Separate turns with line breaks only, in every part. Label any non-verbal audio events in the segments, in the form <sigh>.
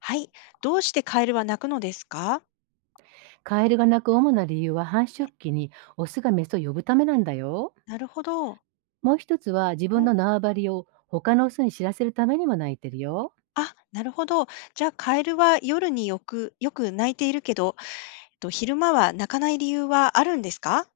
はい、どうしてカエルは鳴くのですか？
カエルが鳴く主な理由は、繁
え。
殖期にオスがメスを呼ぶためなんだよ。
なるほど。
もう一つは、自分の
え、
縄張りを他のオスに知らせるためにも鳴いてるよ。
あ、なるほど。じゃあ、カエルは夜によくよく鳴いているけど、昼間は鳴かない理由はあるんですか？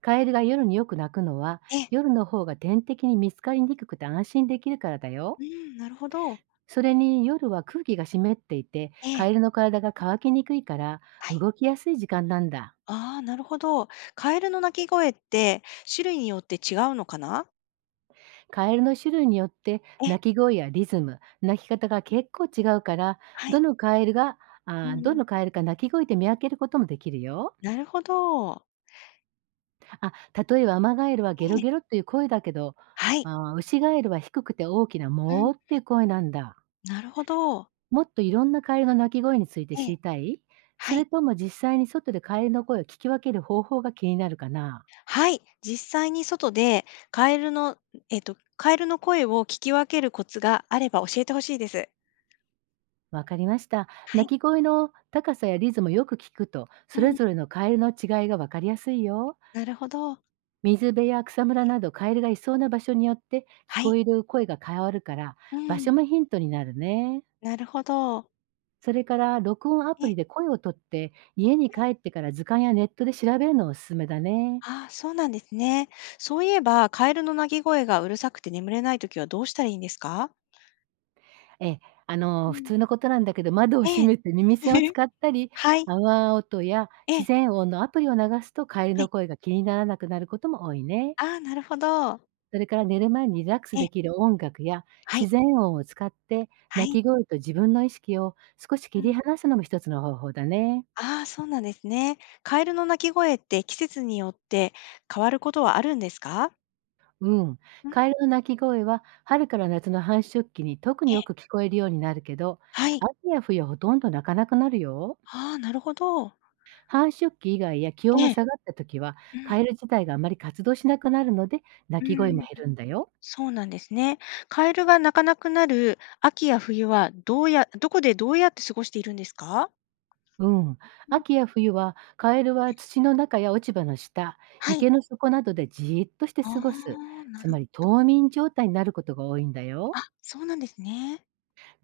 カエルが夜によく鳴くのは、
え、
夜の方が天敵に見つかりにくくて安心できるからだよ。
うん、なるほど。
それに、夜は空気が湿っていて
え
カエ
え。
ルの体が乾きにくいから、
はい。
動きやすい時間なんだ。
ああ、なるほど。カエルの鳴き声って種類によって違うのかな？
カエルの種類によって
え、
鳴き声やリズム、鳴き方が結構違うから、
は
ど
い。
のカエルが、
うんう
ど
ん。
のカエルか鳴き声で見分けることもできるよ。
なるほど。
あ、例えばアマガエルは
え
ゲロ
え。
ゲロっていう声だけど、
はい。
ウシガエルは低くて大きな
うん。
モーっていう声なんだ。
なるほど。
もっといろんなカエルの鳴き声について
え
知
え、
りたい？
は
それ
い。
とも、実際に外でカエルの声を聞き分ける方法が気になるかな？
はい、実際に外でカエルの、カエルの声を聞き分けるコツがあれば教えて欲しいです。
わかりました。
は
鳴
い、
き声の高さやリズムをよく聞くと、
う
それ
ん、
ぞれのカエルの違いがわかりやすいよ。
なるほど。
水辺や草むらなど、カエルがいそうな場所によって聞
は
こ
い、
える声が変わるから、
う
場
ん、
所もヒントになるね。
なるほど。
それから、録音アプ
え、
リで声をとって家に
はい。
帰ってから図鑑やネットで調べるのおすすめだね。
ああ、そうなんですね。そういえば、カエルの鳴き声がうるさくて眠れないときはどうしたらいいんですか？
ええ、
う
普
ん、
通のことなんだけど、窓を
え
閉
え。
めて耳栓を
<laughs>
使ったり、
はい、
泡音や
え
自
え、
然音のアプリを流すとカエル
は
の
い。
声が気にならなくなることも多いね。
ああ、なるほど。
それから、寝る前にリラックス
ええ、
できる音楽や
は
自
い、
然音を使って、
は
鳴
い。
き声と自分の意識を少し
う
切
ん。
り離すのも一つの方法だね。
ああ、そうなんですね。カエルの鳴き声って季節によって変わることはあるんですか？
うん。
うん、
カエルの鳴き声は春から夏の繁殖期に特
え
によ
え、
く聞こえるようになるけど、
はい。
秋や冬はほとんど鳴かなくなるよ。
ああ、なるほど。
繁殖期以外や気温が
ええ、
下がった時は、
う
カ
ん、
エル自体があまり活動しなくなるので、鳴
う
き声も
ん、
減るんだよ。
そうなんですね。カエルが鳴かなくなる秋や冬はどこでどうやって過ごしているんですか？
うん。
うん、
秋や冬は、カエルは土の中や落ち葉の下、
はい。
池の底などでじーっとして
あ
過ごす。
あ、な
つ
る
まり、冬眠状態になることが多いんだ
あ、
よ。
そうなんですね。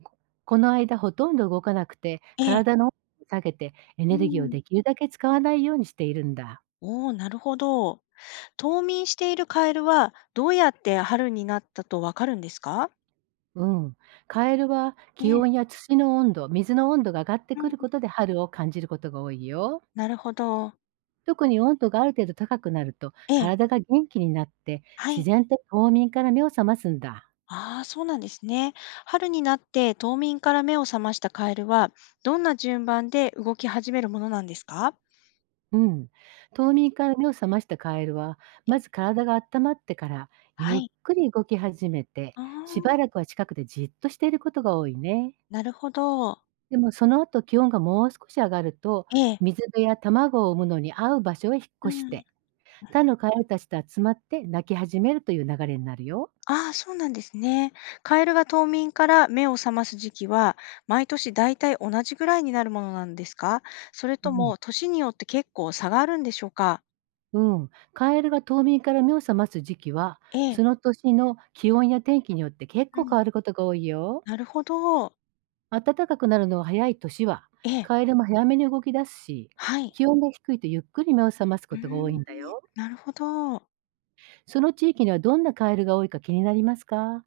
ここの間ほとんど動かなくて、
ええ、
体の温度を下げてエ
う
ネルギーを
ん。
できるだけ使わないようにしているんだ。
おお、なるほど。冬眠しているカエルはどうやって春になったとわかるんですか？
うん。カエルは
え
気
え、
温や土の温度、水の温度が上がって
う
く
ん。
ることで春を感じることが多いよ。
なるほど。
特に温度がある程度高くなると、
ええ、
体が元気になって
は
自
い。
然と冬眠から目を覚ますんだ。
ああ、そうなんですね。春になって冬眠から目を覚ましたカエルは、どんな順番で動き始めるものなんですか？
うん。冬眠から目を覚ましたカエルは、
え、
まず体が温まってから、
は
ゆっ
い。
くり動き始めて、
あ
しば
あ、
らくは近くでじっとしていることが多いね。
なるほど。
でも、その後気温がもう少し上がると、
ええ、
水辺や卵を産むのに合う場所へ引っ
う
越し
ん。
て、他のカエルたちと集まって鳴き始めるという流れになるよ。
ああ、そうなんですね。カエルが冬眠から目を覚ます時期は、毎年大体同じぐらいになるものなんですか？それ
う
と
ん。
も、年によって結構差があるんでしょうか？
うん、カエルが冬眠から目を覚ます時期は、
ええ、
その年の気温や天気によって結
う
構
ん。
変わることが多いよ。
なるほど。
暖かくなるのは早い年は、
ええ、
カエルも早めに動き出すし、
はい。
気温が低いとゆっくり目を覚ます
う
こ
ー
とが多い
ん、
んだよ。
なるほど。
その地域にはどんなカエルが多いか気になりますか？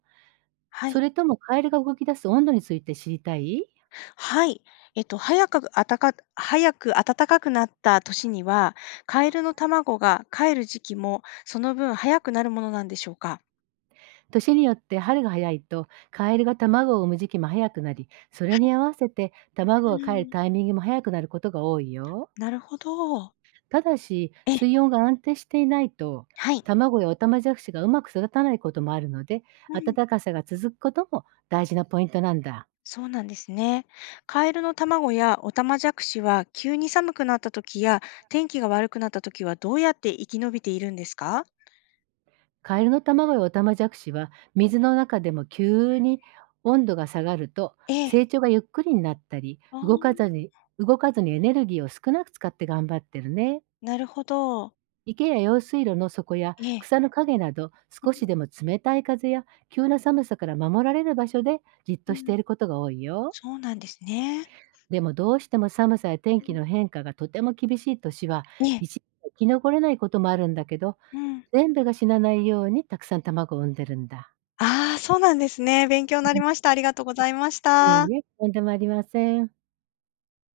は
そ
い。
れとも、カエルが動き出す温度について知りたい？
はい。早く暖かくなった年には、カエルの卵がかえる時期も、その分早くなるものなんでしょうか？
年によって春が早いと、カエルが卵を産む時期も早くなり、それ
はい。
に合わせて
う
卵がかえる
ん、
タイミングも早くなることが多いよ。
なるほど。
ただし、
え
水温が安定していないと、
はい。
卵やオタマジャクシがうまく育たないこともあるので、
うん、
暖かさが続くことも大事なポイントなんだ。
そうなんですね。カエルの卵やオタマジャクシは、急に寒くなった時や、天気が悪くなった時はどうやって生き延びているんですか？
カエルの卵やオタマジャクシは、水の中でも急に温度が下がると、
ええ、
成長がゆっくりになったり、
あー、
動かずにエネルギーを少なく使って頑張ってるね。
なるほど。
池や用水路の底や
ええ、
草の陰など、少しでも冷たい風や急な寒さから守られる場所でじっ
う
と
ん、
し
うん、
ていることが多いよ。
そうなんですね。
でも、どうしても寒さや天
う
気
ん、
の変化がとても厳しい年は、
ええ、
一年生き残れないこともあるんだけど、
うん。
全部が死なないようにたくさん卵を産んでるんだ。
ああ、そうなんですね。勉強になりました。ありがとうございまし
い
た。
いえ、とんでもありません。